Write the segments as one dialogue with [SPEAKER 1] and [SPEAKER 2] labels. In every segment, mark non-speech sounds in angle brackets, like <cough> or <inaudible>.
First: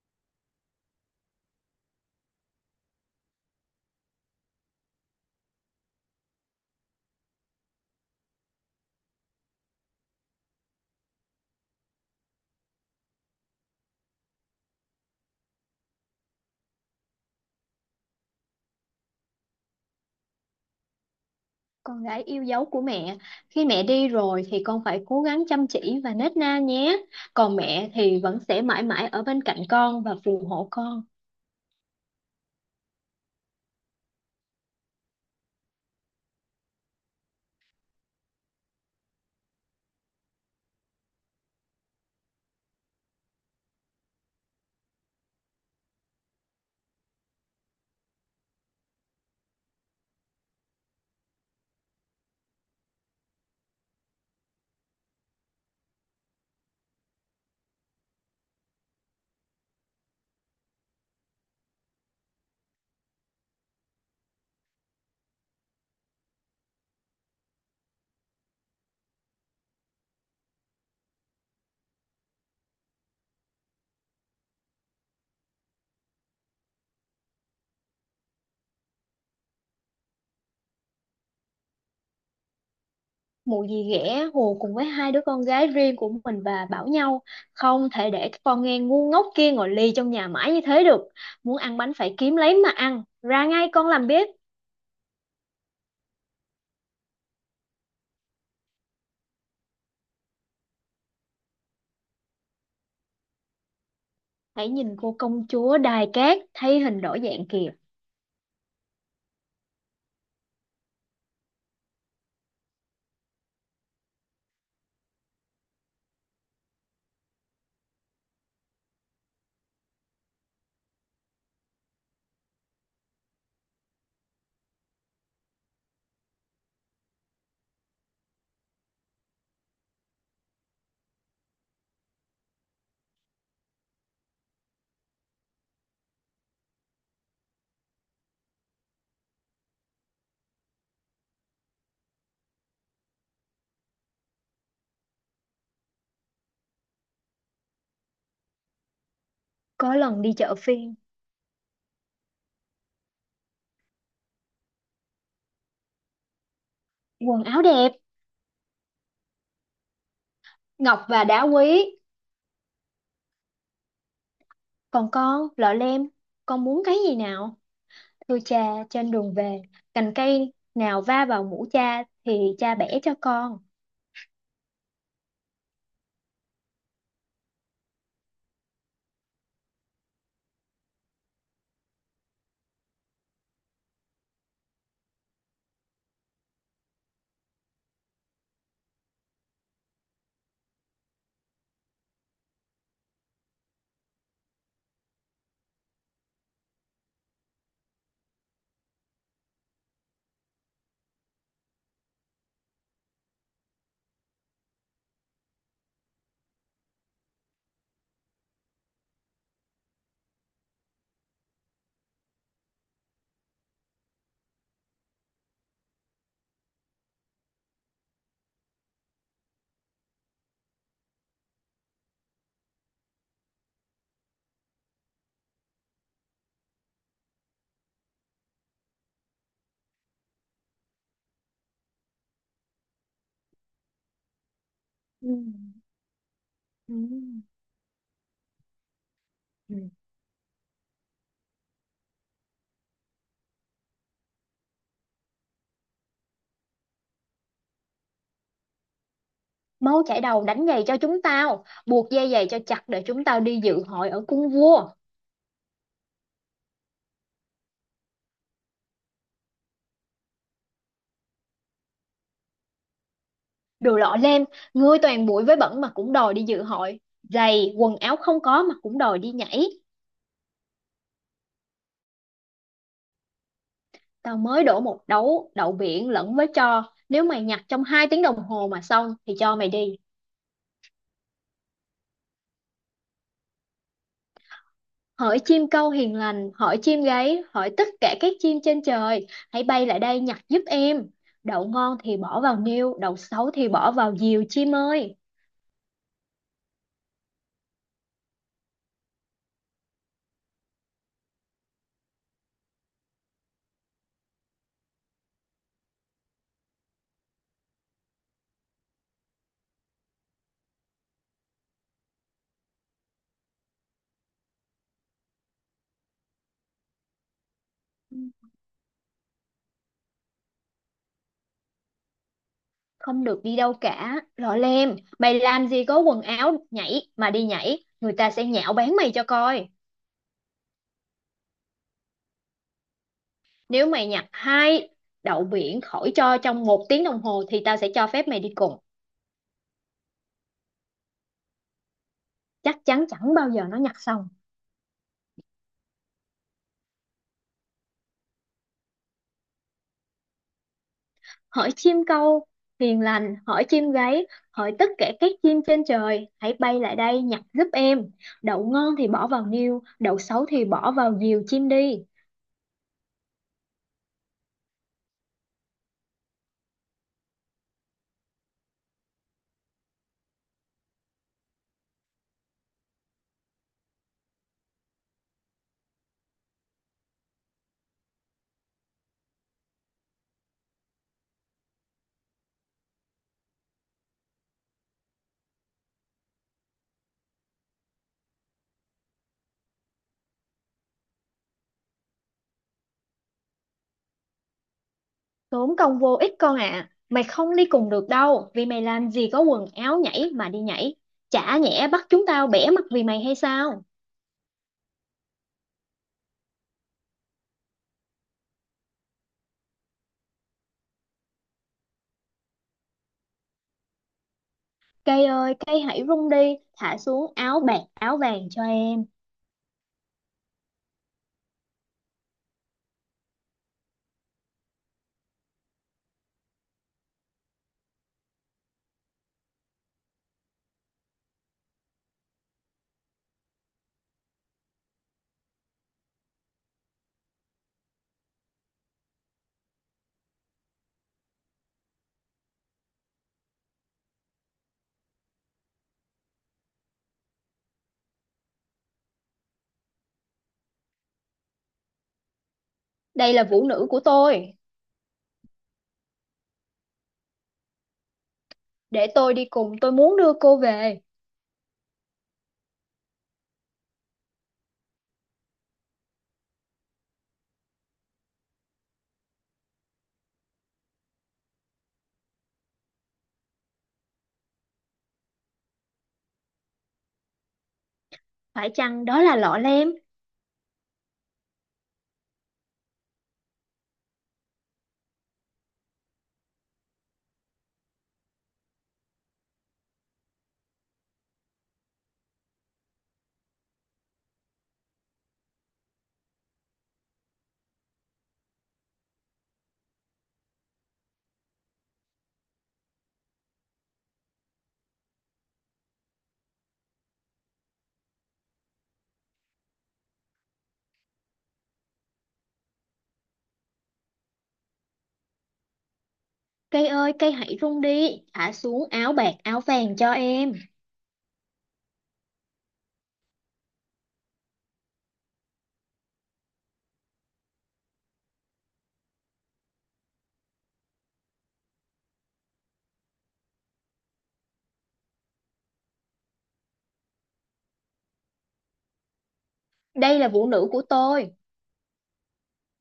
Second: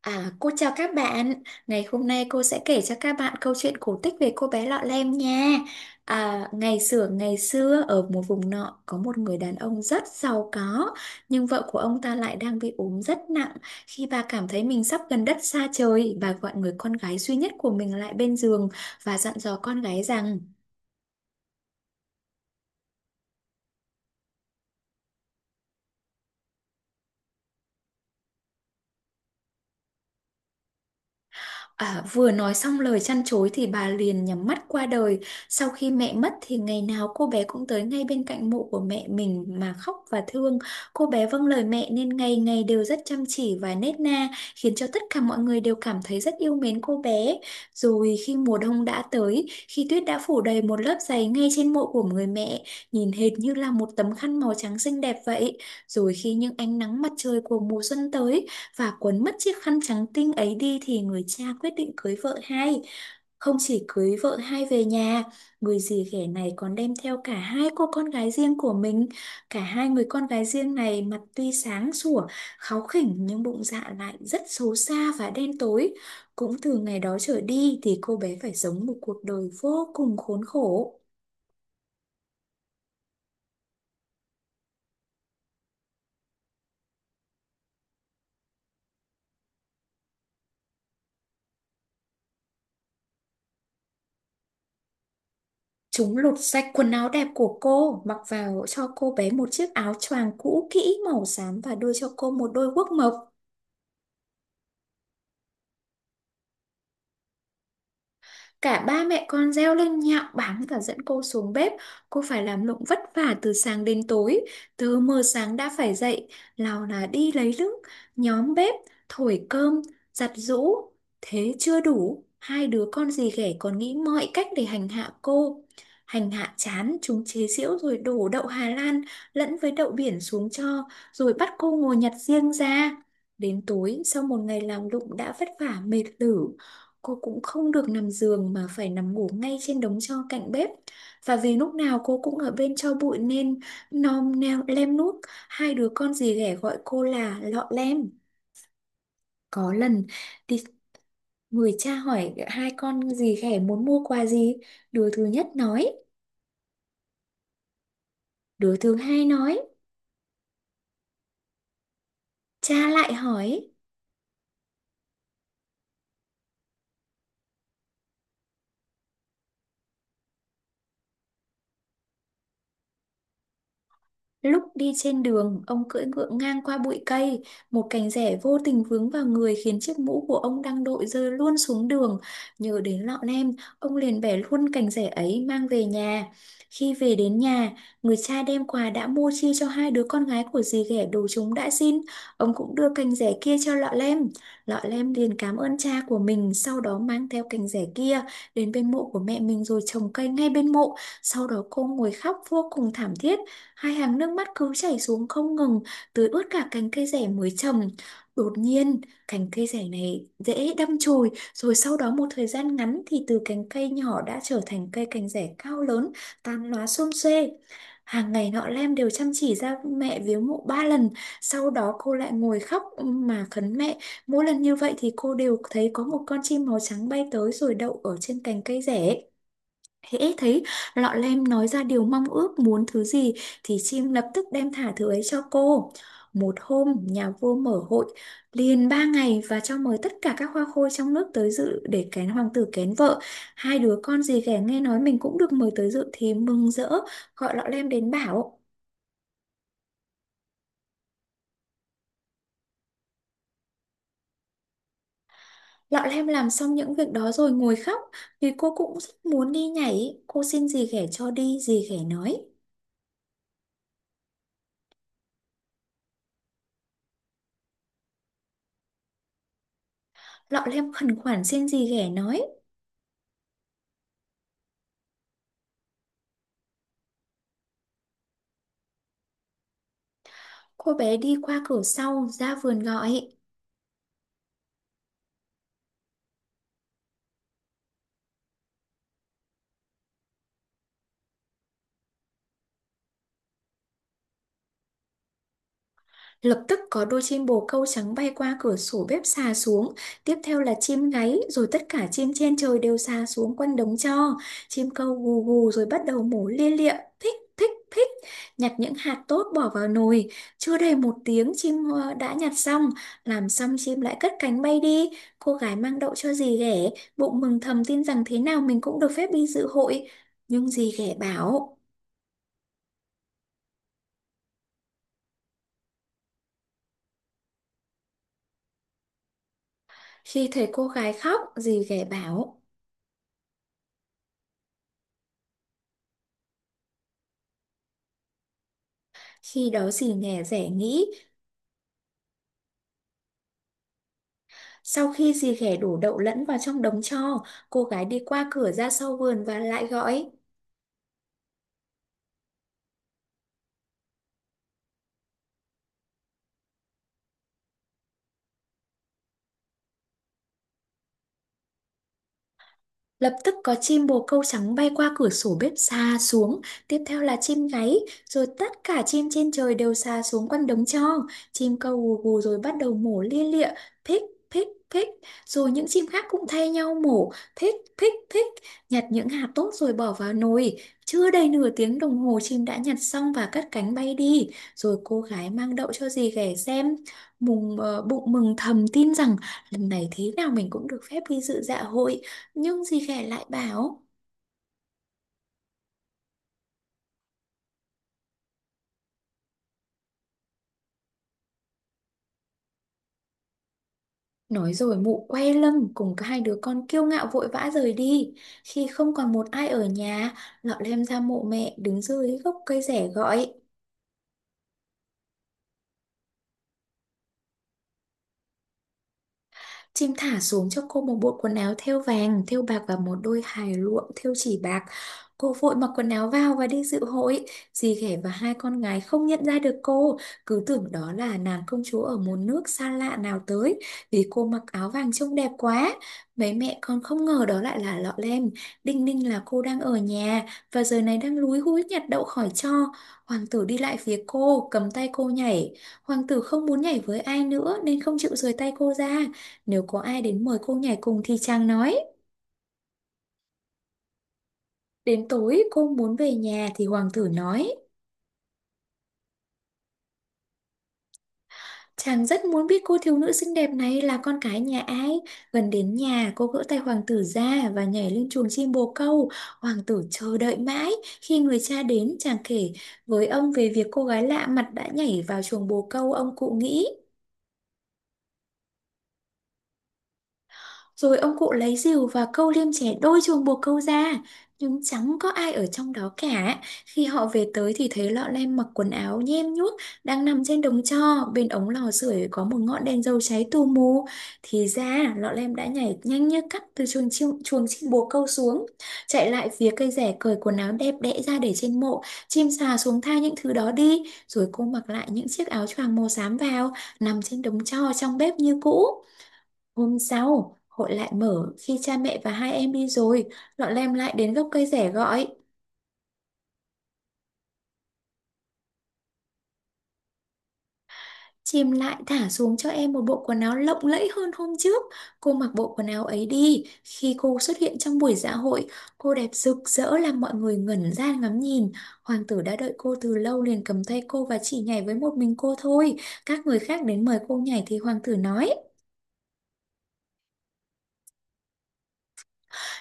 [SPEAKER 1] À, cô chào các bạn. Ngày hôm nay cô sẽ kể cho các bạn câu chuyện cổ tích về cô bé Lọ Lem nha. À, ngày xưa ở một vùng nọ có một người đàn ông rất giàu có, nhưng vợ của ông ta lại đang bị ốm rất nặng. Khi bà cảm thấy mình sắp gần đất xa trời, bà gọi người con gái duy nhất của mình lại bên giường và dặn dò con gái rằng.
[SPEAKER 2] Con gái yêu dấu của mẹ, khi mẹ đi rồi thì con phải cố gắng chăm chỉ và nết na nhé. Còn mẹ thì vẫn sẽ mãi mãi ở bên cạnh con và phù hộ con.
[SPEAKER 1] À, vừa nói xong lời trăn trối thì bà liền nhắm mắt qua đời. Sau khi mẹ mất thì ngày nào cô bé cũng tới ngay bên cạnh mộ của mẹ mình mà khóc và thương. Cô bé vâng lời mẹ nên ngày ngày đều rất chăm chỉ và nết na, khiến cho tất cả mọi người đều cảm thấy rất yêu mến cô bé. Rồi khi mùa đông đã tới, khi tuyết đã phủ đầy một lớp giày ngay trên mộ của người mẹ, nhìn hệt như là một tấm khăn màu trắng xinh đẹp vậy. Rồi khi những ánh nắng mặt trời của mùa xuân tới, và cuốn mất chiếc khăn trắng tinh ấy đi thì người cha quyết định cưới vợ hai. Không chỉ cưới vợ hai về nhà, người dì ghẻ này còn đem theo cả hai cô con gái riêng của mình. Cả hai người con gái riêng này mặt tuy sáng sủa, kháu khỉnh nhưng bụng dạ lại rất xấu xa và đen tối. Cũng từ ngày đó trở đi thì cô bé phải sống một cuộc đời vô cùng khốn khổ.
[SPEAKER 2] Mụ dì ghẻ hùa cùng với hai đứa con gái riêng của mình và bảo nhau, không thể để cái con nghe ngu ngốc kia ngồi lì trong nhà mãi như thế được. Muốn ăn bánh phải kiếm lấy mà ăn, ra ngay con làm bếp.
[SPEAKER 1] Chúng lột sạch quần áo đẹp của cô, mặc vào cho cô bé một chiếc áo choàng cũ kỹ màu xám và đưa cho cô một đôi guốc mộc.
[SPEAKER 2] Hãy nhìn cô công chúa đài cát thay hình đổi dạng kìa.
[SPEAKER 1] Cả ba mẹ con reo lên nhạo báng và dẫn cô xuống bếp. Cô phải làm lụng vất vả từ sáng đến tối. Từ mờ sáng đã phải dậy, nào là đi lấy nước, nhóm bếp, thổi cơm, giặt giũ. Thế chưa đủ, hai đứa con dì ghẻ còn nghĩ mọi cách để hành hạ cô. Hành hạ chán, chúng chế giễu rồi đổ đậu Hà Lan lẫn với đậu biển xuống cho, rồi bắt cô ngồi nhặt riêng ra. Đến tối, sau một ngày làm lụng đã vất vả mệt lử, cô cũng không được nằm giường mà phải nằm ngủ ngay trên đống tro cạnh bếp. Và vì lúc nào cô cũng ở bên tro bụi nên nom neo lem nuốt, hai đứa con dì ghẻ gọi cô là lọ lem. Có
[SPEAKER 2] Có
[SPEAKER 1] lần
[SPEAKER 2] lần đi chợ
[SPEAKER 1] thì
[SPEAKER 2] phiên.
[SPEAKER 1] người cha hỏi hai con dì ghẻ muốn mua quà gì, đứa thứ nhất nói,
[SPEAKER 2] Quần áo đẹp.
[SPEAKER 1] đứa thứ hai nói,
[SPEAKER 2] Ngọc và đá quý.
[SPEAKER 1] cha lại hỏi.
[SPEAKER 2] Còn con, lọ lem, con muốn cái gì nào? Thưa cha, trên đường về, cành cây nào va vào mũ cha thì cha bẻ cho con.
[SPEAKER 1] Lúc đi trên đường, ông cưỡi ngựa ngang qua bụi cây, một cành rẻ vô tình vướng vào người khiến chiếc mũ của ông đang đội rơi luôn xuống đường. Nhớ đến lọ lem, ông liền bẻ luôn cành rẻ ấy mang về nhà. Khi về đến nhà, người cha đem quà đã mua chia cho hai đứa con gái của dì ghẻ đồ chúng đã xin. Ông cũng đưa cành rẻ kia cho lọ lem. Lọ lem liền cảm ơn cha của mình, sau đó mang theo cành rẻ kia đến bên mộ của mẹ mình rồi trồng cây ngay bên mộ. Sau đó cô ngồi khóc vô cùng thảm thiết. Hai hàng nước mắt cứ chảy xuống không ngừng, tưới ướt cả cành cây rẻ mới trồng. Đột nhiên, cành cây rẻ này dễ đâm chồi, rồi sau đó một thời gian ngắn thì từ cành cây nhỏ đã trở thành cây cành rẻ cao lớn, tán lá xum xuê. Hàng ngày nọ Lem đều chăm chỉ ra mẹ viếng mộ 3 lần, sau đó cô lại ngồi khóc mà khấn mẹ. Mỗi lần như vậy thì cô đều thấy có một con chim màu trắng bay tới rồi đậu ở trên cành cây rẻ. Hễ thấy lọ lem nói ra điều mong ước muốn thứ gì thì chim lập tức đem thả thứ ấy
[SPEAKER 2] Ừ.
[SPEAKER 1] cho cô. Một hôm
[SPEAKER 2] Ừ.
[SPEAKER 1] nhà vua mở hội liền 3 ngày và
[SPEAKER 2] Ừ.
[SPEAKER 1] cho mời tất cả các hoa khôi trong nước tới dự để kén hoàng tử kén vợ. Hai đứa con dì ghẻ nghe nói mình cũng được mời tới dự thì mừng rỡ gọi lọ lem đến bảo.
[SPEAKER 2] Máu chảy đầu đánh giày cho chúng tao, buộc dây giày cho chặt để chúng tao đi dự hội ở cung vua.
[SPEAKER 1] Lọ lem làm xong những việc đó rồi ngồi khóc vì cô cũng rất muốn đi nhảy. Cô xin dì ghẻ cho đi, dì ghẻ nói.
[SPEAKER 2] Đồ lọ lem, ngươi toàn bụi với bẩn mà cũng đòi đi dự hội. Giày, quần áo không có mà cũng đòi đi nhảy.
[SPEAKER 1] Lọ lem khẩn khoản xin dì ghẻ nói.
[SPEAKER 2] Tao mới đổ một đấu đậu biển lẫn với tro. Nếu mày nhặt trong hai tiếng đồng hồ mà xong thì cho mày đi.
[SPEAKER 1] Cô bé đi qua cửa sau ra vườn gọi.
[SPEAKER 2] Hỡi chim câu hiền lành, hỡi chim gáy, hỡi tất cả các chim trên trời, hãy bay lại đây nhặt giúp em. Đậu ngon thì bỏ vào niêu, đậu xấu thì bỏ vào diều chim ơi.
[SPEAKER 1] Lập tức có đôi chim bồ câu trắng bay qua cửa sổ bếp xà xuống, tiếp theo là chim gáy, rồi tất cả chim trên trời đều xà xuống quanh đống tro. Chim câu gù gù rồi bắt đầu mổ lia lịa, thích thích thích, nhặt những hạt tốt bỏ vào nồi. Chưa đầy một tiếng chim đã nhặt xong, làm xong chim lại cất cánh bay đi. Cô gái mang đậu cho dì ghẻ, bụng mừng thầm tin rằng thế nào mình cũng được phép đi dự hội. Nhưng dì ghẻ bảo.
[SPEAKER 2] Không được đi đâu cả, lọ lem, mày làm gì có quần áo nhảy mà đi nhảy, người ta sẽ nhạo báng mày cho coi.
[SPEAKER 1] Khi thấy cô gái khóc, dì ghẻ bảo.
[SPEAKER 2] Nếu mày nhặt hai đậu biển khỏi cho trong một tiếng đồng hồ thì tao sẽ cho phép mày đi cùng.
[SPEAKER 1] Khi đó dì ghẻ rẻ nghĩ,
[SPEAKER 2] Chắc chắn chẳng bao giờ nó nhặt xong.
[SPEAKER 1] sau khi dì ghẻ đổ đậu lẫn vào trong đống tro, cô gái đi qua cửa ra sau vườn và lại gọi.
[SPEAKER 2] Hỡi chim câu hiền lành, hỡi chim gáy, hỡi tất cả các chim trên trời, hãy bay lại đây nhặt giúp em. Đậu ngon thì bỏ vào niêu, đậu xấu thì bỏ vào diều chim đi.
[SPEAKER 1] Lập tức có chim bồ câu trắng bay qua cửa sổ bếp xà xuống, tiếp theo là chim gáy, rồi tất cả chim trên trời đều xà xuống quanh đống tro. Chim câu gù gù rồi bắt đầu mổ lia lịa, phích phích phích, rồi những chim khác cũng thay nhau mổ, phích phích phích, nhặt những hạt tốt rồi bỏ vào nồi. Chưa đầy nửa tiếng đồng hồ chim đã nhặt xong và cất cánh bay đi, rồi cô gái mang đậu cho dì ghẻ xem. Mùng bụng mừng thầm tin rằng lần này thế nào mình cũng được phép đi dự dạ hội. Nhưng dì ghẻ lại bảo.
[SPEAKER 2] Tốn công vô ích con ạ, mày không đi cùng được đâu, vì mày làm gì có quần áo nhảy mà đi nhảy. Chả nhẽ bắt chúng tao bẻ mặt vì mày hay sao.
[SPEAKER 1] Nói rồi mụ quay lưng cùng hai đứa con kiêu ngạo vội vã rời đi. Khi không còn một ai ở nhà, lọ lem ra mộ mẹ đứng dưới gốc cây rẻ gọi.
[SPEAKER 2] Cây ơi, cây hãy rung đi, thả xuống áo bạc áo vàng cho em.
[SPEAKER 1] Chim thả xuống cho cô một bộ quần áo thêu vàng, thêu bạc và một đôi hài luộm thêu chỉ bạc. Cô vội mặc quần áo vào và đi dự hội. Dì ghẻ và hai con gái không nhận ra được cô, cứ tưởng đó là nàng công chúa ở một nước xa lạ nào tới, vì cô mặc áo vàng trông đẹp quá. Mấy mẹ con không ngờ đó lại là Lọ Lem. Đinh ninh là cô đang ở nhà và giờ này đang lúi húi nhặt đậu khỏi tro. Hoàng tử đi lại phía cô, cầm tay cô nhảy. Hoàng tử không muốn nhảy với ai nữa nên không chịu rời tay cô ra. Nếu có ai đến mời cô nhảy cùng thì chàng nói.
[SPEAKER 2] Đây là vũ nữ của tôi.
[SPEAKER 1] Đến tối cô muốn về nhà thì hoàng tử nói.
[SPEAKER 2] Để tôi đi cùng, tôi muốn đưa cô về.
[SPEAKER 1] Chàng rất muốn biết cô thiếu nữ xinh đẹp này là con cái nhà ai. Gần đến nhà cô gỡ tay hoàng tử ra và nhảy lên chuồng chim bồ câu. Hoàng tử chờ đợi mãi. Khi người cha đến chàng kể với ông về việc cô gái lạ mặt đã nhảy vào chuồng bồ câu ông cụ nghĩ.
[SPEAKER 2] Phải chăng đó là lọ lem.
[SPEAKER 1] Rồi ông cụ lấy rìu và câu liêm chẻ đôi chuồng buộc câu ra, nhưng chẳng có ai ở trong đó cả. Khi họ về tới thì thấy lọ lem mặc quần áo nhem nhuốc đang nằm trên đống tro, bên ống lò sưởi có một ngọn đèn dầu cháy tù mù. Thì ra lọ lem đã nhảy nhanh như cắt từ chuồng chim bồ câu xuống, chạy lại phía cây rẻ cởi quần áo đẹp đẽ ra để trên mộ, chim sà xuống tha những thứ đó đi, rồi cô mặc lại những chiếc áo choàng màu xám vào, nằm trên đống tro trong bếp như cũ. Hôm sau, hội lại mở khi cha mẹ và hai em đi rồi, lọn lem lại đến gốc cây rẻ gọi.
[SPEAKER 2] Cây ơi, cây hãy rung đi, thả xuống áo bạc áo vàng cho em.
[SPEAKER 1] Chim lại thả xuống cho em một bộ quần áo lộng lẫy hơn hôm trước. Cô mặc bộ quần áo ấy đi. Khi cô xuất hiện trong buổi dạ hội, cô đẹp rực rỡ làm mọi người ngẩn ra ngắm nhìn. Hoàng tử đã đợi cô từ lâu liền cầm tay cô và chỉ nhảy với một mình cô thôi. Các người khác đến mời cô nhảy thì hoàng tử nói.
[SPEAKER 2] Đây là vũ nữ của tôi.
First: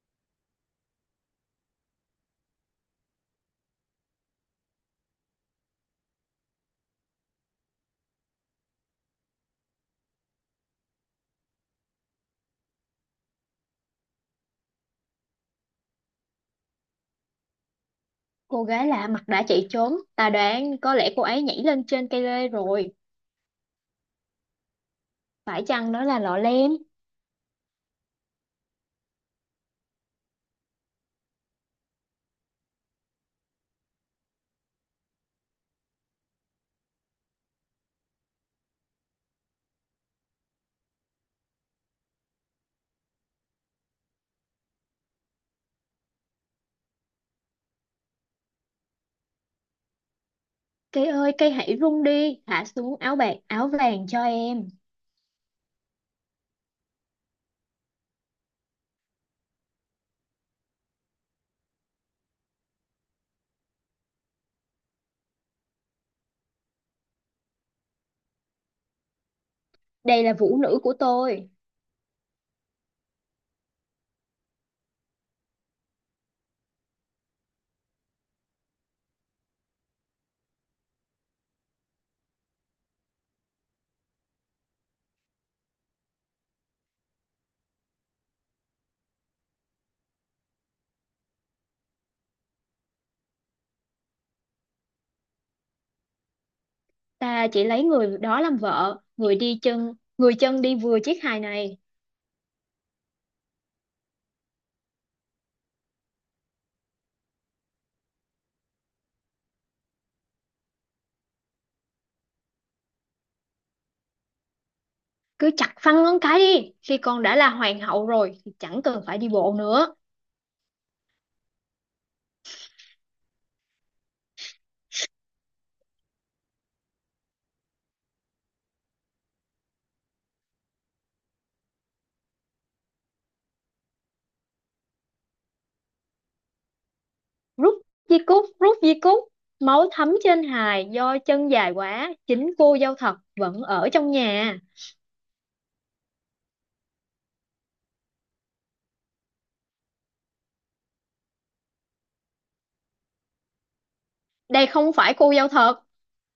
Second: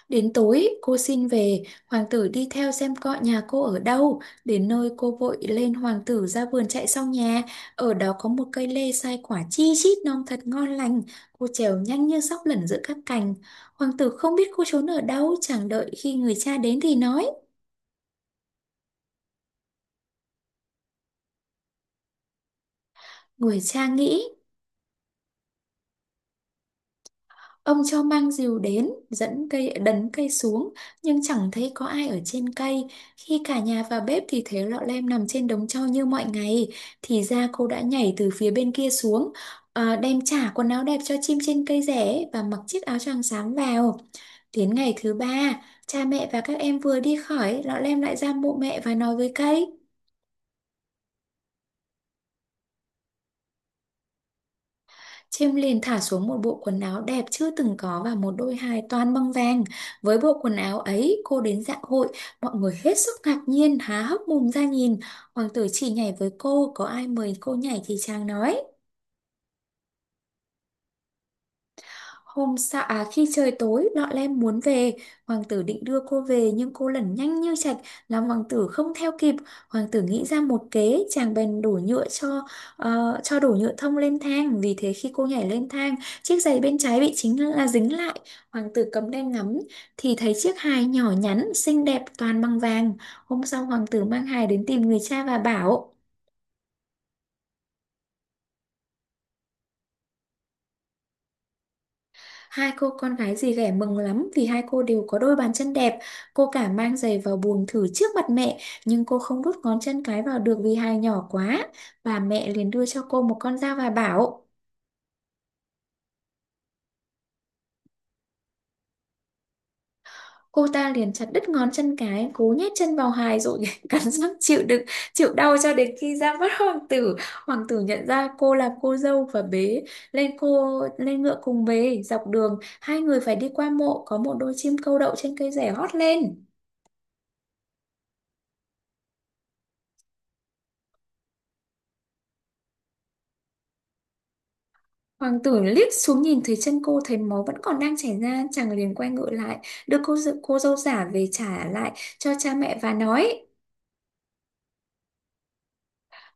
[SPEAKER 1] Đến tối, cô xin về, hoàng tử đi theo xem coi nhà cô ở đâu. Đến nơi cô vội lên hoàng tử ra vườn chạy sau nhà. Ở đó có một cây lê sai quả chi chít non thật ngon lành. Cô trèo nhanh như sóc lẩn giữa các cành. Hoàng tử không biết cô trốn ở đâu, chẳng đợi khi người cha đến thì nói.
[SPEAKER 2] Cô gái lạ mặt đã chạy trốn, ta đoán có lẽ cô ấy nhảy lên trên cây lê rồi.
[SPEAKER 1] Người cha nghĩ.
[SPEAKER 2] Phải chăng đó là lọ lem?
[SPEAKER 1] Ông cho mang rìu đến, dẫn cây đấn cây xuống, nhưng chẳng thấy có ai ở trên cây. Khi cả nhà vào bếp thì thấy lọ lem nằm trên đống tro như mọi ngày. Thì ra cô đã nhảy từ phía bên kia xuống, à, đem trả quần áo đẹp cho chim trên cây rẻ và mặc chiếc áo choàng xám vào. Đến ngày thứ ba, cha mẹ và các em vừa đi khỏi, lọ lem lại ra mộ mẹ và nói với cây.
[SPEAKER 2] Cây ơi, cây hãy rung đi, thả xuống áo bạc áo vàng cho em.
[SPEAKER 1] Chiêm liền thả xuống một bộ quần áo đẹp chưa từng có và một đôi hài toàn bằng vàng. Với bộ quần áo ấy, cô đến dạ hội, mọi người hết sức ngạc nhiên, há hốc mồm ra nhìn. Hoàng tử chỉ nhảy với cô, có ai mời cô nhảy thì chàng nói.
[SPEAKER 2] Đây là vũ nữ của tôi.
[SPEAKER 1] Hôm sau, à, khi trời tối, Lọ Lem muốn về. Hoàng tử định đưa cô về, nhưng cô lẩn nhanh như chạch, làm hoàng tử không theo kịp. Hoàng tử nghĩ ra một kế. Chàng bèn đổ nhựa cho ờ, cho đổ nhựa thông lên thang. Vì thế khi cô nhảy lên thang, chiếc giày bên trái bị chính là, à, dính lại. Hoàng tử cầm đèn ngắm, thì thấy chiếc hài nhỏ nhắn xinh đẹp toàn bằng vàng. Hôm sau hoàng tử mang hài đến tìm người cha và bảo.
[SPEAKER 2] Ta chỉ lấy người đó làm vợ, người đi chân, người chân đi vừa chiếc hài này.
[SPEAKER 1] Hai cô con gái dì ghẻ mừng lắm vì hai cô đều có đôi bàn chân đẹp. Cô cả mang giày vào buồng thử trước mặt mẹ, nhưng cô không đút ngón chân cái vào được vì hài nhỏ quá. Bà mẹ liền đưa cho cô một con dao và bảo,
[SPEAKER 2] Cứ chặt phăng ngón cái đi, khi con đã là hoàng hậu rồi thì chẳng cần phải đi bộ nữa.
[SPEAKER 1] cô ta liền chặt đứt ngón chân cái, cố nhét chân vào hài rồi <laughs> cắn răng chịu đựng, chịu đau cho đến khi ra mắt hoàng tử. Hoàng tử nhận ra cô là cô dâu và bế cô lên ngựa cùng về. Dọc đường, hai người phải đi qua mộ, có một đôi chim câu đậu trên cây rẻ hót lên.
[SPEAKER 2] Rút rút di cúc, máu thấm trên hài do chân dài quá, chính cô dâu thật vẫn ở trong nhà.
[SPEAKER 1] Hoàng tử liếc xuống nhìn thấy chân cô, thấy máu vẫn còn đang chảy ra, chàng liền quay ngựa lại, đưa cô dâu giả về trả lại cho cha mẹ và nói.
[SPEAKER 2] Đây không phải cô dâu thật.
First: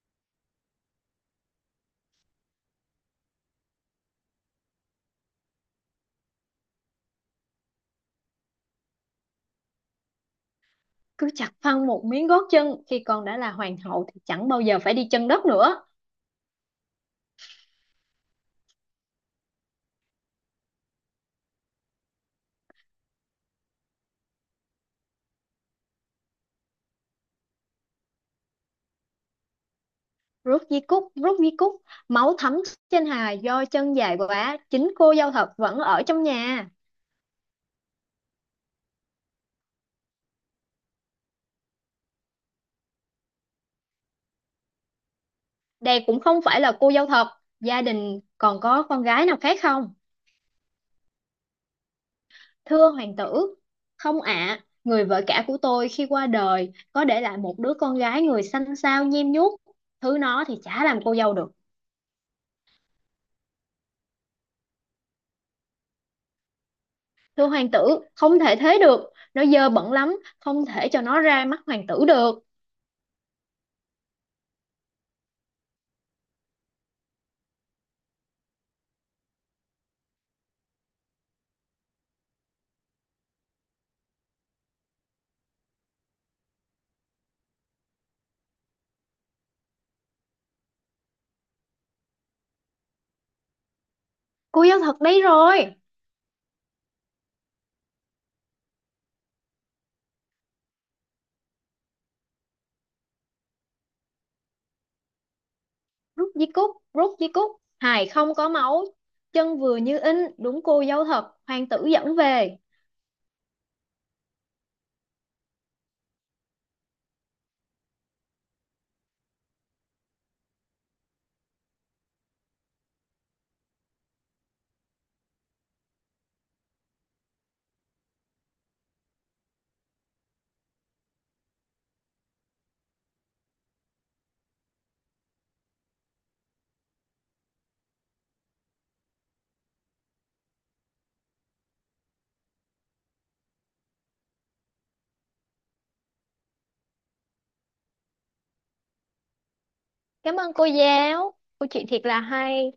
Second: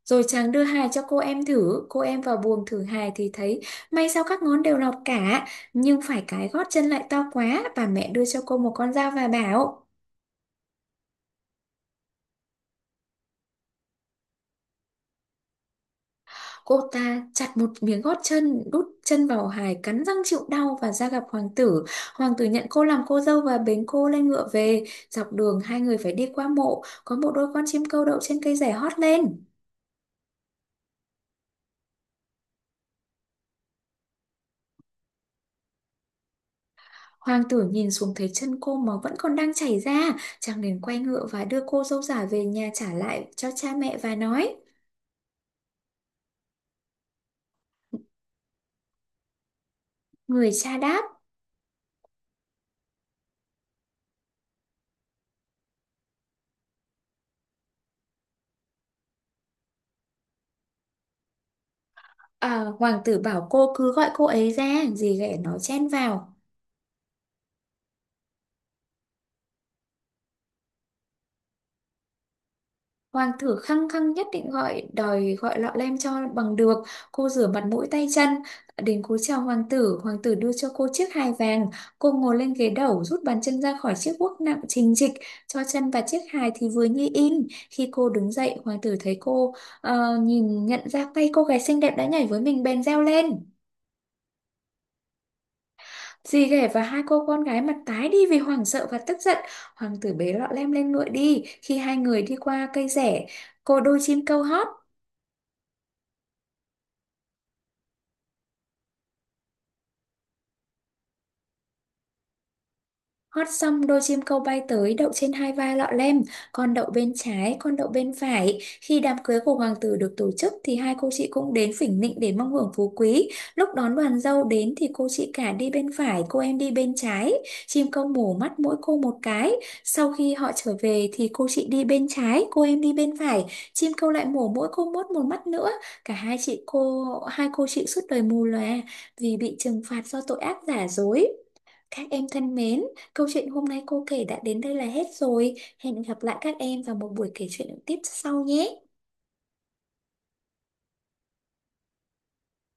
[SPEAKER 1] Rồi chàng đưa hài cho cô em thử, cô em vào buồng thử hài thì thấy may sao các ngón đều lọt cả, nhưng phải cái gót chân lại to quá, bà mẹ đưa cho cô một con dao và bảo.
[SPEAKER 2] Cứ chặt phăng một miếng gót chân, khi con đã là hoàng hậu thì chẳng bao giờ phải đi chân đất nữa.
[SPEAKER 1] Cô ta chặt một miếng gót chân, đút chân vào hài, cắn răng chịu đau và ra gặp hoàng tử. Hoàng tử nhận cô làm cô dâu và bế cô lên ngựa về. Dọc đường hai người phải đi qua mộ, có một đôi con chim câu đậu trên cây rẻ hót lên.
[SPEAKER 2] Rút di cúc, máu thấm trên hài do chân dài quá, chính cô dâu thật vẫn ở trong nhà.
[SPEAKER 1] Hoàng tử nhìn xuống thấy chân cô máu vẫn còn đang chảy ra, chàng liền quay ngựa và đưa cô dâu giả về nhà trả lại cho cha mẹ và nói.
[SPEAKER 2] Đây cũng không phải là cô dâu thật, gia đình còn có con gái nào khác không?
[SPEAKER 1] Người cha đáp,
[SPEAKER 2] Thưa hoàng tử, không ạ, người vợ cả của tôi khi qua đời có để lại một đứa con gái người xanh xao nhem nhuốc, thứ nó thì chả làm cô dâu được.
[SPEAKER 1] "À, hoàng tử bảo cô cứ gọi cô ấy ra", dì ghẻ nó chen vào.
[SPEAKER 2] Thưa hoàng tử, không thể thế được, nó dơ bẩn lắm, không thể cho nó ra mắt hoàng tử được.
[SPEAKER 1] Hoàng thử khăng khăng nhất định đòi gọi lọ lem cho bằng được. Cô rửa mặt mũi tay chân. Đến cúi chào hoàng tử đưa cho cô chiếc hài vàng. Cô ngồi lên ghế đẩu, rút bàn chân ra khỏi chiếc guốc nặng trình trịch, cho chân và chiếc hài thì vừa như in. Khi cô đứng dậy, hoàng tử thấy cô, nhìn nhận ra tay cô gái xinh đẹp đã nhảy với mình bèn reo lên.
[SPEAKER 2] Cô dâu thật đấy rồi.
[SPEAKER 1] Dì ghẻ và hai cô con gái mặt tái đi vì hoảng sợ và tức giận. Hoàng tử bế lọ lem lên ngựa đi. Khi hai người đi qua cây rẻ, cô đôi chim kêu hót.
[SPEAKER 2] Rút di cúc, rút di cúc, hài không có máu, chân vừa như in, đúng cô dâu thật, hoàng tử dẫn về.
[SPEAKER 1] Hót xong đôi chim câu bay tới đậu trên hai vai lọ lem, con đậu bên trái, con đậu bên phải. Khi đám cưới của hoàng tử được tổ chức thì hai cô chị cũng đến phỉnh nịnh để mong hưởng phú quý. Lúc đón đoàn dâu đến thì cô chị cả đi bên phải, cô em đi bên trái. Chim câu mổ mắt mỗi cô một cái. Sau khi họ trở về thì cô chị đi bên trái, cô em đi bên phải. Chim câu lại mổ mỗi cô một mắt nữa. Cả hai chị cô, hai cô chị suốt đời mù lòa vì bị trừng phạt do tội ác giả dối. Các em thân mến, câu chuyện hôm nay cô kể đã đến đây là hết rồi. Hẹn gặp lại các em vào một buổi kể chuyện tiếp sau nhé.
[SPEAKER 2] Cảm ơn cô giáo, cô chị thiệt là hay.